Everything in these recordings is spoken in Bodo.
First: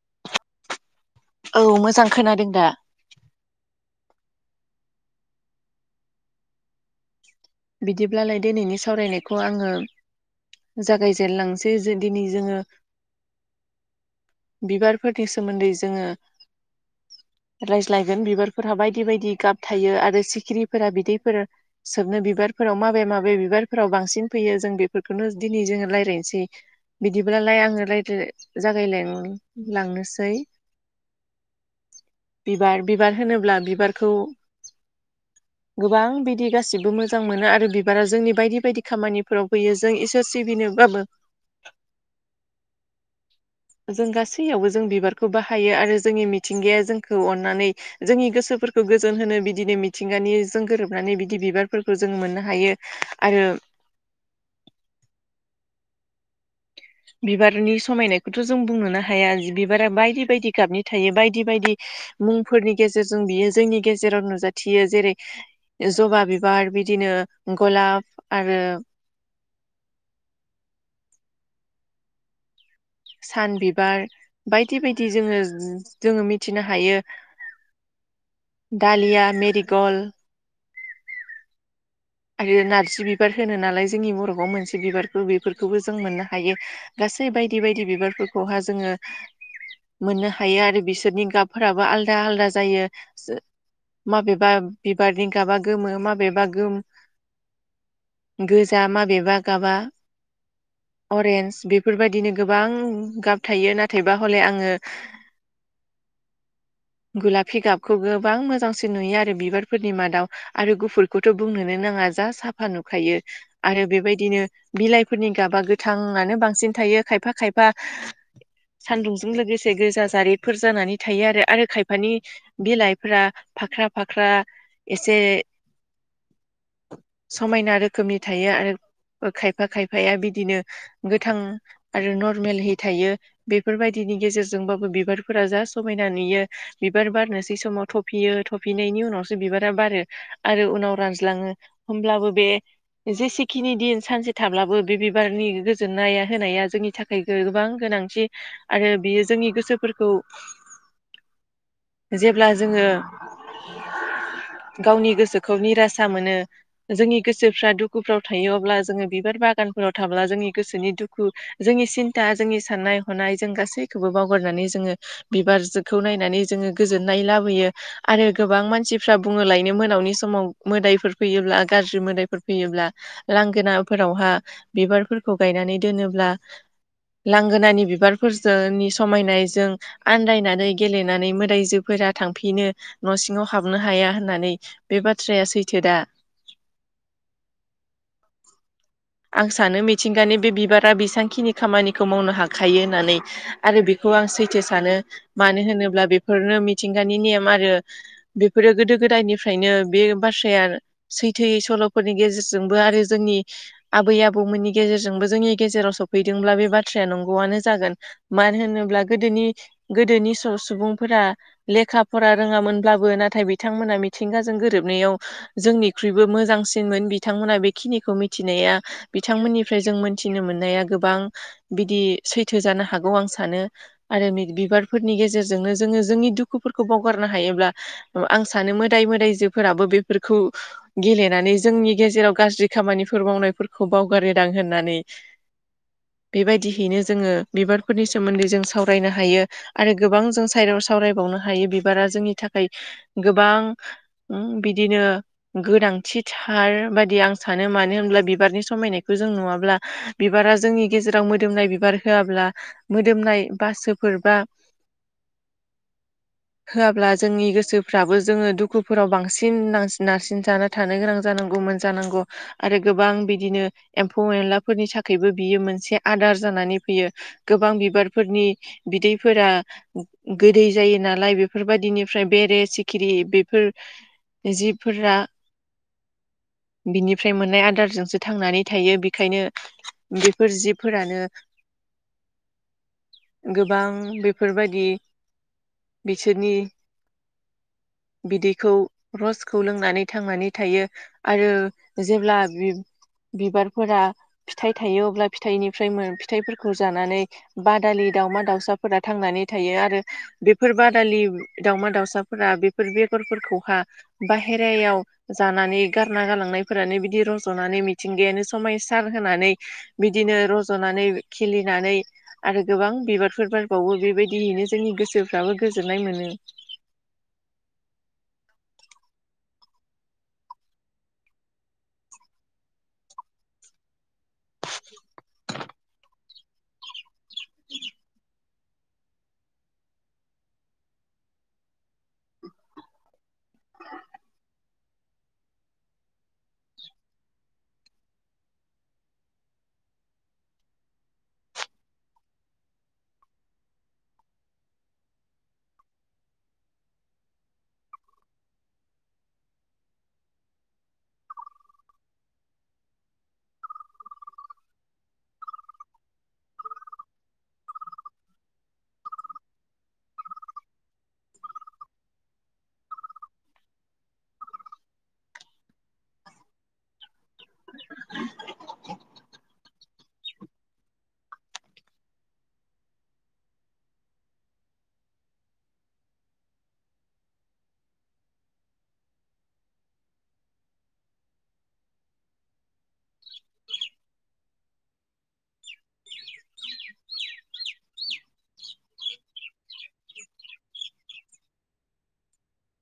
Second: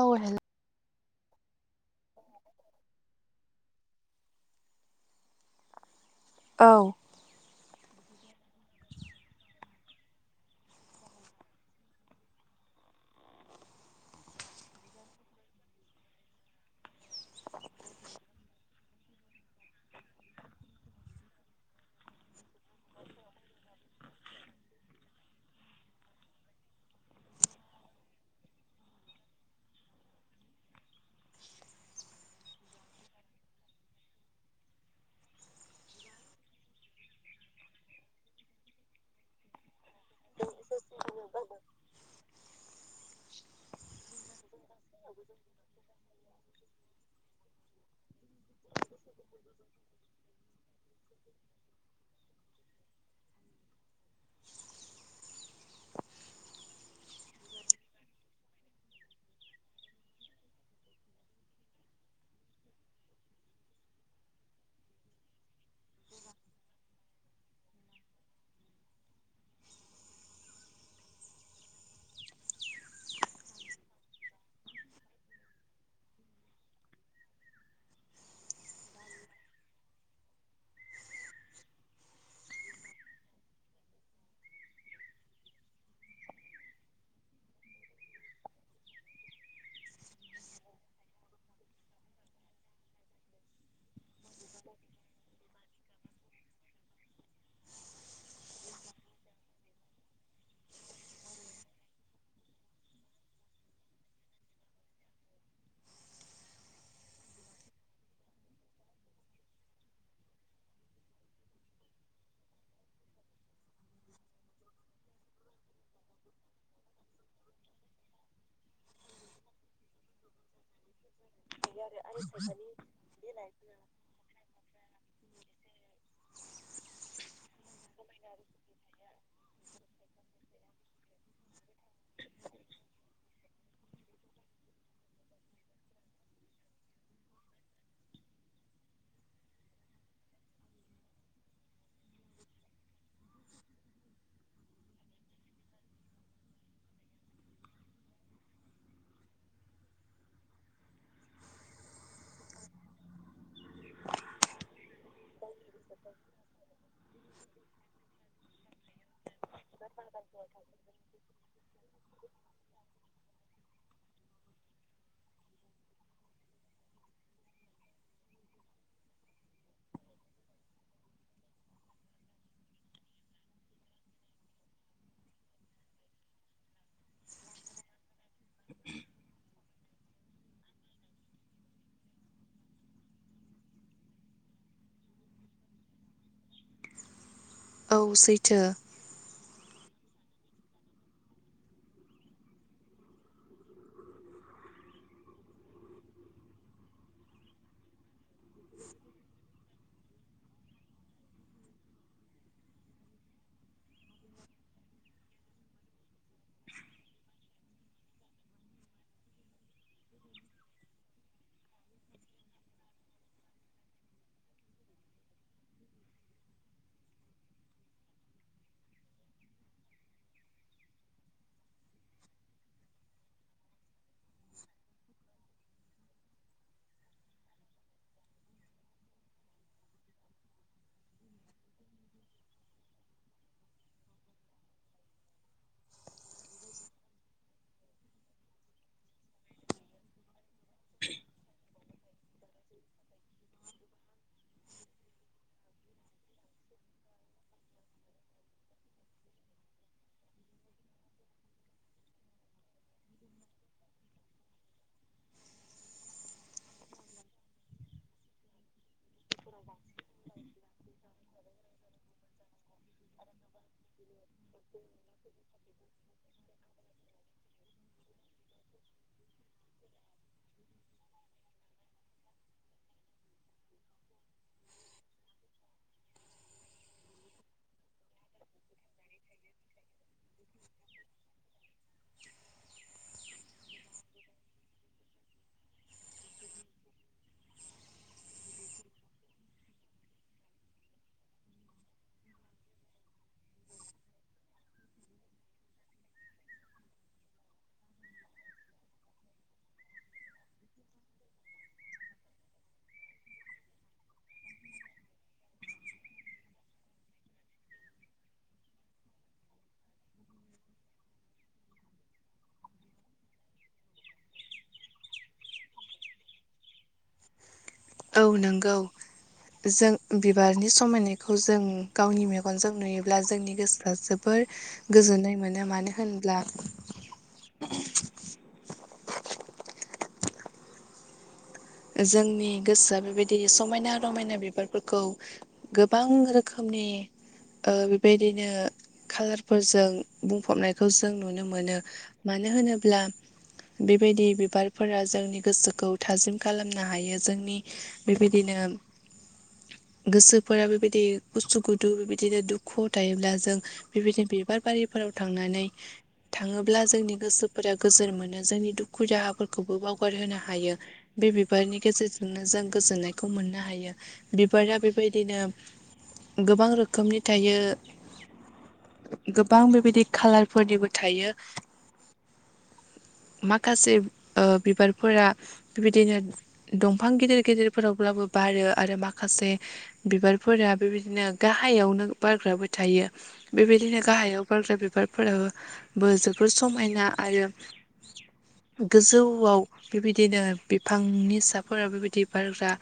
औे हेल औ मोजां खोनादों दा? औ। बिदिब्लालाय दिनैनि सावरायनायखौ आङो जागायजेनलांसै जुदिनि जोङो बिबारफोरनि सोमोन्दै जोङो रायज्लायगोन। बिबारफोरहा बायदि बायदि गाब थायो आरो सिखिरिफोरा बिदैफोर सोबनो बिबार फोराव माबे माबे बिबारफोराव बांसिन फैयो। जों बेफोरखौनो दिनै जोङो रायलायनोसै। बिदिब्लालाय आङो रायलाय जागायलाय लांनोसै। बिबार बिबार होनोब्ला बिबारखौ गोबां बिदि गासिबो मो जां मोनो आरो बिबारा जोंनि बायदि बायदि खामानिफोराव फैयो। जों इसोर सिबिनोबाबो जों गासैयावबो जों बिबारखौ बाहायो आरो जोंनि मिथिंगाया जोंखौ अन्नानै जोंनि गोसोफोरखौ गोजोन होनो बिदिनो मिथिंगानि जों गोरोबनानै बिदि बिबारफोरखौ जों मोननो हायो। आरो [inaudible] बिबारनि समायनायखौथ' जों बुंनोनो हाया। जि बिबारा बायदि बायदि गाबनि थायो बायदि बायदि मुंफोरनि गेजेरजों बियो जोंनि गेजेराव नुजाथियो। जेरै जबा बिबार बिदिनो गलाब आरो [inaudible] [inaudible] सान बिबार बायदि बायदि जोङो जोङो मिथिनो हायो। डालिया, मेरिगल आरो नारजि बिबार होनो नालाय जोंनि बर'फआव मोनसे बिबारखौ बेफोरखौबो जों मोननो हायो। गासै बायदि बायदि बिबारफोरखौहा जोङो मोननो हायो आरो बिसोरनि गाबफोराबो आलदा आलदा जायो। जो माबेबा बिबारनि गाबा गोमो माबेबा गोम गोजा माबेबा गाबा अरेन्स बेफोरबायदिनो गोबां गाब थायो नाथायबा हले आङो [inaudible] गुलाफि गाबखौ गोबां मोजांसिन नुयो आरो बिबारफोरनि मादाव आरो गुफुरखौथ' बुंनो नो नाङा जा साफा नुखायो। आरो बेबायदिनो बिलाइफोरनि गाबा गोथाङानो बांसिन थायो खायफा खायफा सान्दुंजों लोगोसे गोजा जारेफोर जानानै थायो आरो आरो खायफानि बिलाइफोरा फाख्रा फाख्रा एसे समायना रोखोमनि थायो आरो खायफा खायफाया बिदिनो गोथां आरो नरमेलहै थायो। बेफोरबायदिनि गेजेरजोंबाबो बिबारफोरा जा समायना नुयो बिबार बारनोसै समाव थ थफियो थफिनायनि उनावसो बिबारा बारो आरो उनाव रानज्लाङो होमब्लाबो बे जेसेखिनि दिन सानसे थाब्लाबो बे बिबारनि गोजोननाया होनाया जोंनि थाखाय थाखाय गोबां गोनांथि आरो बियो जोंनि गोसोफोरखौ जेब्ला जोङो [unintelligible] गावनि गोसोखौ निरासा मोनो जोंनि गोसोफ्रा दुखुफ्राव थायो अब्ला जोङो बिबार बा दखानफोराव थाब्ला जोंनि गोसोनि दुखु जोंनि सिन्था जोंनि साननाय हनाय जों गासैखौबो बावगारनानै जोङो बिबारखौ नायनानै जोङो गोजोननाय लाबोयो। आरो गोबां मानसिफ्रा बुङो लायनो मोनावनि समाव मोदायफोर फैयोब्ला गाज्रि मोदायफोर फैयोब्ला लांगोनाफोरावहा बिबारफोरखौ गायनानै दोनोब्ला लांगोनानि बिबारफोरजोंनि समायनायजों आन्दायनानै गेलेनानै मोदायजोफोरा थांफिनो। न' सिङाव हाबनो हाया होननानै बे बाथ्राया सैथो दा। औ सैथो आं सानो मिथिंगानि बे बिबारा बेसेबांखिनि खामानिखौ मावनो हाखायो होननानै। आरो बेखौ आं सैथो सानो मानो होनोब्ला बेफोरनो मिथिंगानि नेम आरो बेफोरो गोदो गोदायनिफ्रायनो बे बाथ्राया सैथोयै सल'फोरनि गेजेरजोंबो आरो जोंनि आबै आबौमोननि गेजेरजोंबो जोंनि गेजेराव सफैदोंब्ला बे बाथ्राया नंगौआनो जागोन। मानो होनोब्ला गोदोनि गोदोनि स-सुबुंफोरा लेखा फरा रोङामोनब्लाबो नाथाय बिथांमोना मिथिंगाजों गोरोबनायाव जोंनिख्रुइबो मोजांसिनमोन बिथांमोना बेखिनिखौ मिथिनाया बिथांमोननिफ्राय जों मोनथिनो मोननाया गोबां बिदि सैथो जानो हागौ आं सानो। आरो बिबारफोरनि गेजेरजोंनो जोङो जोंनि दुखुफोरखौ बावगारनो हायोब्ला औ आं सानो मोदाय मोदायजोफोराबो बेफोरखौ गेलेनानै जोंनि गेजेराव गाज्रि खामानिफोर मावनायफोरखौ बावगारोदां होननानै। बेबायदियैनो जोङो बिबारफोरनि सोमोन्दै जों सावरायनो हायो आरो गोबां जों सायदाव सावरायबावनो हायो बिबारा जोंनि थाखाय गोबां बिदिनो गोनांथिथार बादि आं सानो मानो होनब्ला बिबारनि समायनायखौ जों नुवाब्ला बिबारा जोंनि गेजेराव मोदोमनाय बिबार होआब्ला मोदोमनाय बासोफोर बा होआब्ला जोंनि गोसोफ्राबो जोङो दुखुफोराव बांसिन नांसि नारसिन जानो थानो गोनां जांगौ मोन जानांगौ आरो गोबां बिदिनो एम्फौ एनलाफोरनि थाखायबो बियो मोनसे आदार जानानै फैयो। गोबां बिबारफोरनि बिदैफोरा गोदै जायो नालाय बेफोर बायदिनिफ्राय बेरे सिखिरि बेफोर जिबफोरा बिनिफ्राय मोननाय आदारजोंसो थांनानै थायो बेनिखायनो बेफोर जिफोरानो गोबां बेफोर बायदि बिसोरनि बिदैखौ रसखौ लोंनानै थांनानै थायो। आरो जेब्ला बिबारफोरा फिथाइ थायो अब्ला फिथाइनिफ्राय मोन फिथाइफोरखौ जानानै बादालि दाउमा दाउसाफोरा थांनानै थायो आरो बेफोर बादालि दावमा दाउसाफोरा बे फोर बेगरफोरखौहा बाहेरायाव जानानै गारना गालांनायफोरानो बिदि रज'नानै मि मिथिंगायानो समायसार होनानै बिदिनो रज'नानै खिलिनानै आरो गोबां बिबारफोर बारबावो बेबायदियैनो जोंनि गोसोफ्राबो गोजोननाय मोनो। औ नोंगौ जों बिबारनि समायनायखौ जों गावनि मेगनजों नुयोब्ला जोंनि गोसोआ जोबो बोर गोजोननाय मोनो मानो होनोब्ला [inaudible] जोंनि गोसोआ बेबायदि समायना रमायना बिबारफोरखौ गोबां रोखोमनि ओ बेबायदिनो खालारफोरजों बुंफबनायखौ जों नुनो मोनो। मानो होनोब्ला बेबायदि बिबारफोरा जोंनि गोसोखौ थाजिम खालामनो हायो जोंनि बेबायदिनो गोसोफोरा बेबायदि गुसु गुदु बेबायदिनो दुखुआव थायोब्ला जों बिबायदिनो बिबार बारिफोराव थांनानै थाङोब्ला जोंनि गोसोफोरा गोजोर मोनो। जोंनि दुखु दाहाफोरखौबो बावगारहोनो हायो। बे बिबारनि गेजेरजोंनो जों गोजोननायखौ मोननो हायो। बिबारा बेबायदिनो गोबां रोखोमनि थायो। गोबां बेबायदि खाालारफोरनिबो थायो। माखासे ऐ बिबारफोरा बेबायदिनो दंफां गिदिर गिदिरफोरावब्लाबो बारो आरो माखासे बिबारफोरा बेबायदिनो गाहायावनो बारग्राबो थायो। बेबायदिनो गाहायाव बारग्रा बिबारफोराबो जोबोर समायना आरो गोजौआव बेबायदिनो बिफांनिसाफोरा बेबायदि बारग्रा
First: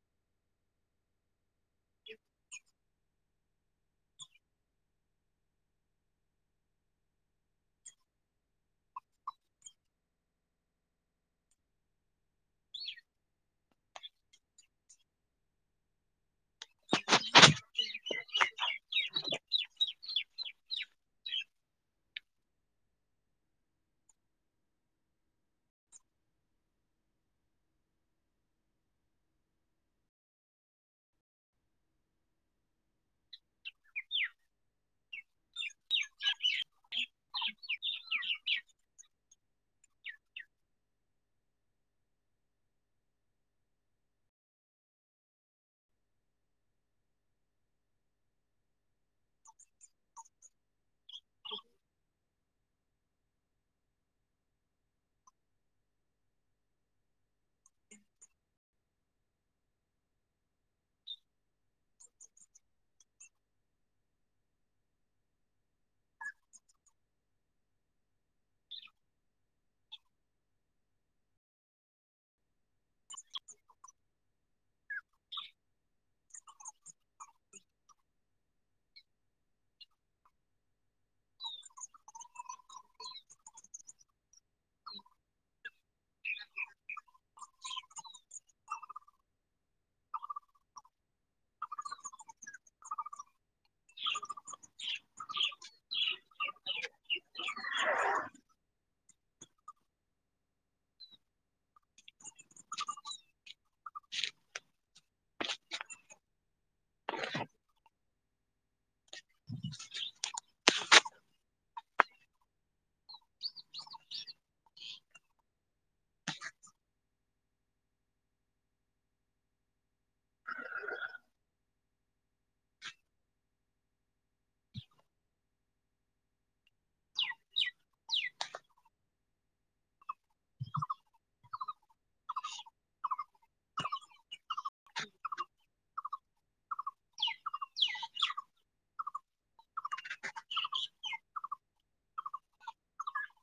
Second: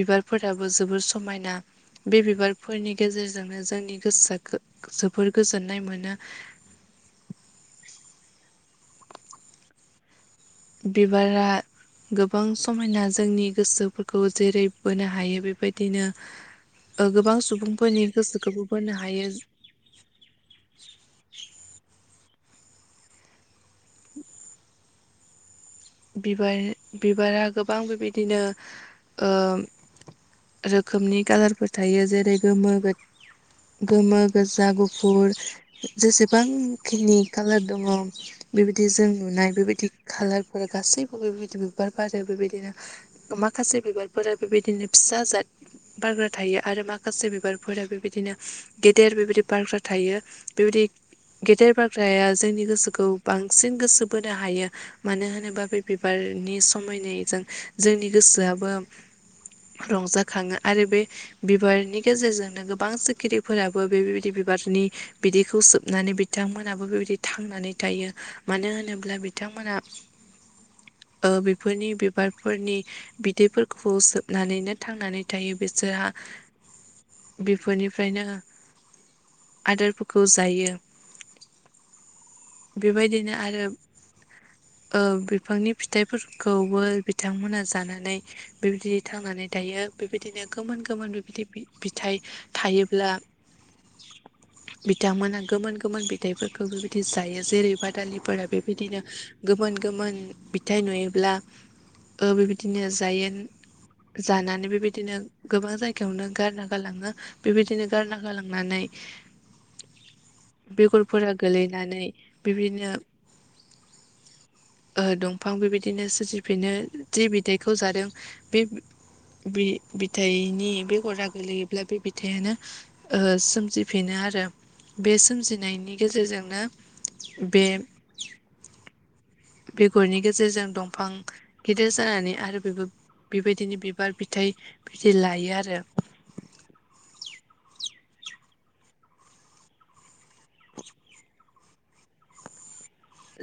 बिबारफोराबो जोबोर समायना बे बिबारफोरनि गेजेरजोंनो जोंनि गोसोआ गो जोबोर गोजोननाय मोनो। बिबारा गोबां समायना जोंनि गोसोफोरखौ जेरै बोनो हायो बेबायदिनो गोबां सुबुंफोरनि गोसोखौबो बोनो हायो। बिबार बिबारा गोबां बेबायदिनो ओ रोखोमनि कालारफोर थायो जेरै गोमो गो गोमो गोजा गुफुर जेसेबांखिनि कालार दङ' बेबायदि जों नुनाय बेबायदि खाालारफोर गासैबो बेबायदि बिबार बारो बेबायदिनो माखासे बिबारफोरा बेबायदिनो फिसा जाद बारग्रा थायो आरो माखासे बिबारफोरा बेबायदिनो गेदेर बेबायदि बारफ्रा थायो बेबायदि गेदेर बाग्राया जोंनि गोसोखौ बांसिन गोसो बोनो हायो मानो हो मानोबा बे बिबारनि समायनायजों जोंनि गोसोआबो रंजाखाङो आरो बे बिबारनि गेजेरजोंनो गोबां सिखिरिफोराबो बेबायदि बिबारनि बिदिखौ सोबनानै बिथांमोनाबो बेबायदि थांनानै थायो। मानो होनोब्ला बिथांमोना ओ बेफोरनि बिबारफोरनि बिदैफोरखौ सोबनानैनो थांनानै थायो बिसोरहा। बेफोरनिफ्रायनो आदारफोरखौ जायो बेबायदिनो आरो ओ बिफांनि फिथाइफोरखौबो बिथांमोना जानानै बेबायदि थांनानै थायो बेबायदिनो गोमोन गोमोन बेबायदि बिथाइ थायोब्ला बिथांमोना गोमोन गोमोन फिथाइफोरखौ बेबायदि जायो जेरै बादालिफोरा बेबायदिनो गोमोन गोमोन बिथाइ नुयोब्ला बेबायदिनो जायेन जानानै बेबायदिनो गोबां जायगायावनो गारना गालाङो। बेबायदिनो गारना गोलांनानै [inaudible] बेगरफोरा गोलैनानै बिदिनो दंफां बेबायदिनो सोरजिफिनो जि बिदैखौ जादों बे बे बिथायनि बेगरा गोलैयोब्ला बे बिथाइयानो सोमजिफिनो आरो। बे सोमजिनायनि गेजेरजोंनो बे बेगरनि गेजेरजों दंफां गिदिर जानानै आरो बेबो बेबायदिनो बिबार फिथाइ बिदि लायो आरो।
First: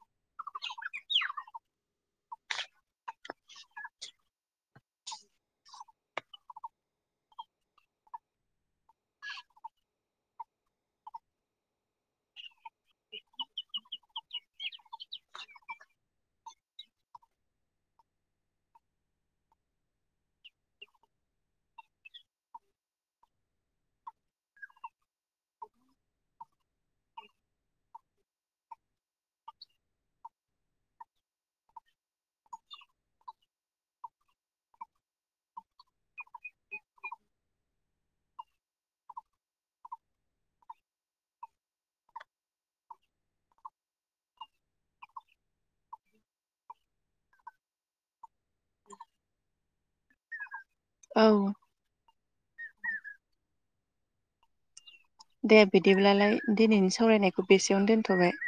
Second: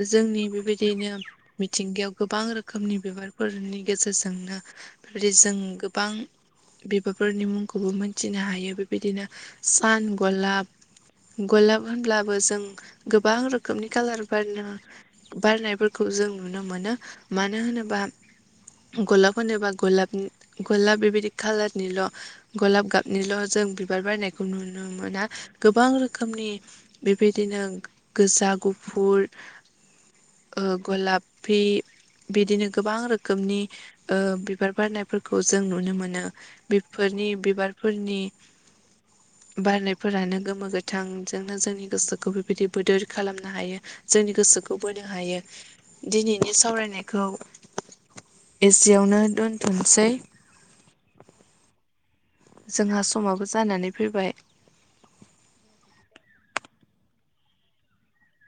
जोंनि बेबायदियैनो मिथिंगायाव गोबां रोखोमनि बिबारफोरनि गेजेरजोंनो बेबायदि जों गोबां बिबारफोरनि मुंखौबो मोनथिनो हायो बेबायदिनो सान गलाब गलाब होनब्लाबो जों गोबां रोखोमनि कालार बारनो बारनायफोरखौ जों नुनो मोनो मानो होनोबा गलाब होनोबा गलाब गलाब बेबायदि खाालारनिल'। गलाब गाबनिल' जों बिबार बारनायखौ नुनो मोना गोबां रोखोमनि बेबायदिनो गोजा गुफुर गलाफि बिदिनो गोबां रोखोमनि बिबार बारनायफोरखौ जों नुनो मोनोह बेफोरनि बिबारफोरनि बारनायफोरानो गोमो गोथांजोंनो जोंनि गोसोखौ बेबायदि बोदोर खालामनो हायो। जोंनि गोसोखौ बोनो हायो दिनैनि सावरायनायखौ एसेयावनो दोनथ'सै औ। जोंहा समाबो जानानै फैबाय। दे बिदिब्लालाय दिनैनि सावरायनायखौ बेसेयावनो दोनथ'बाय।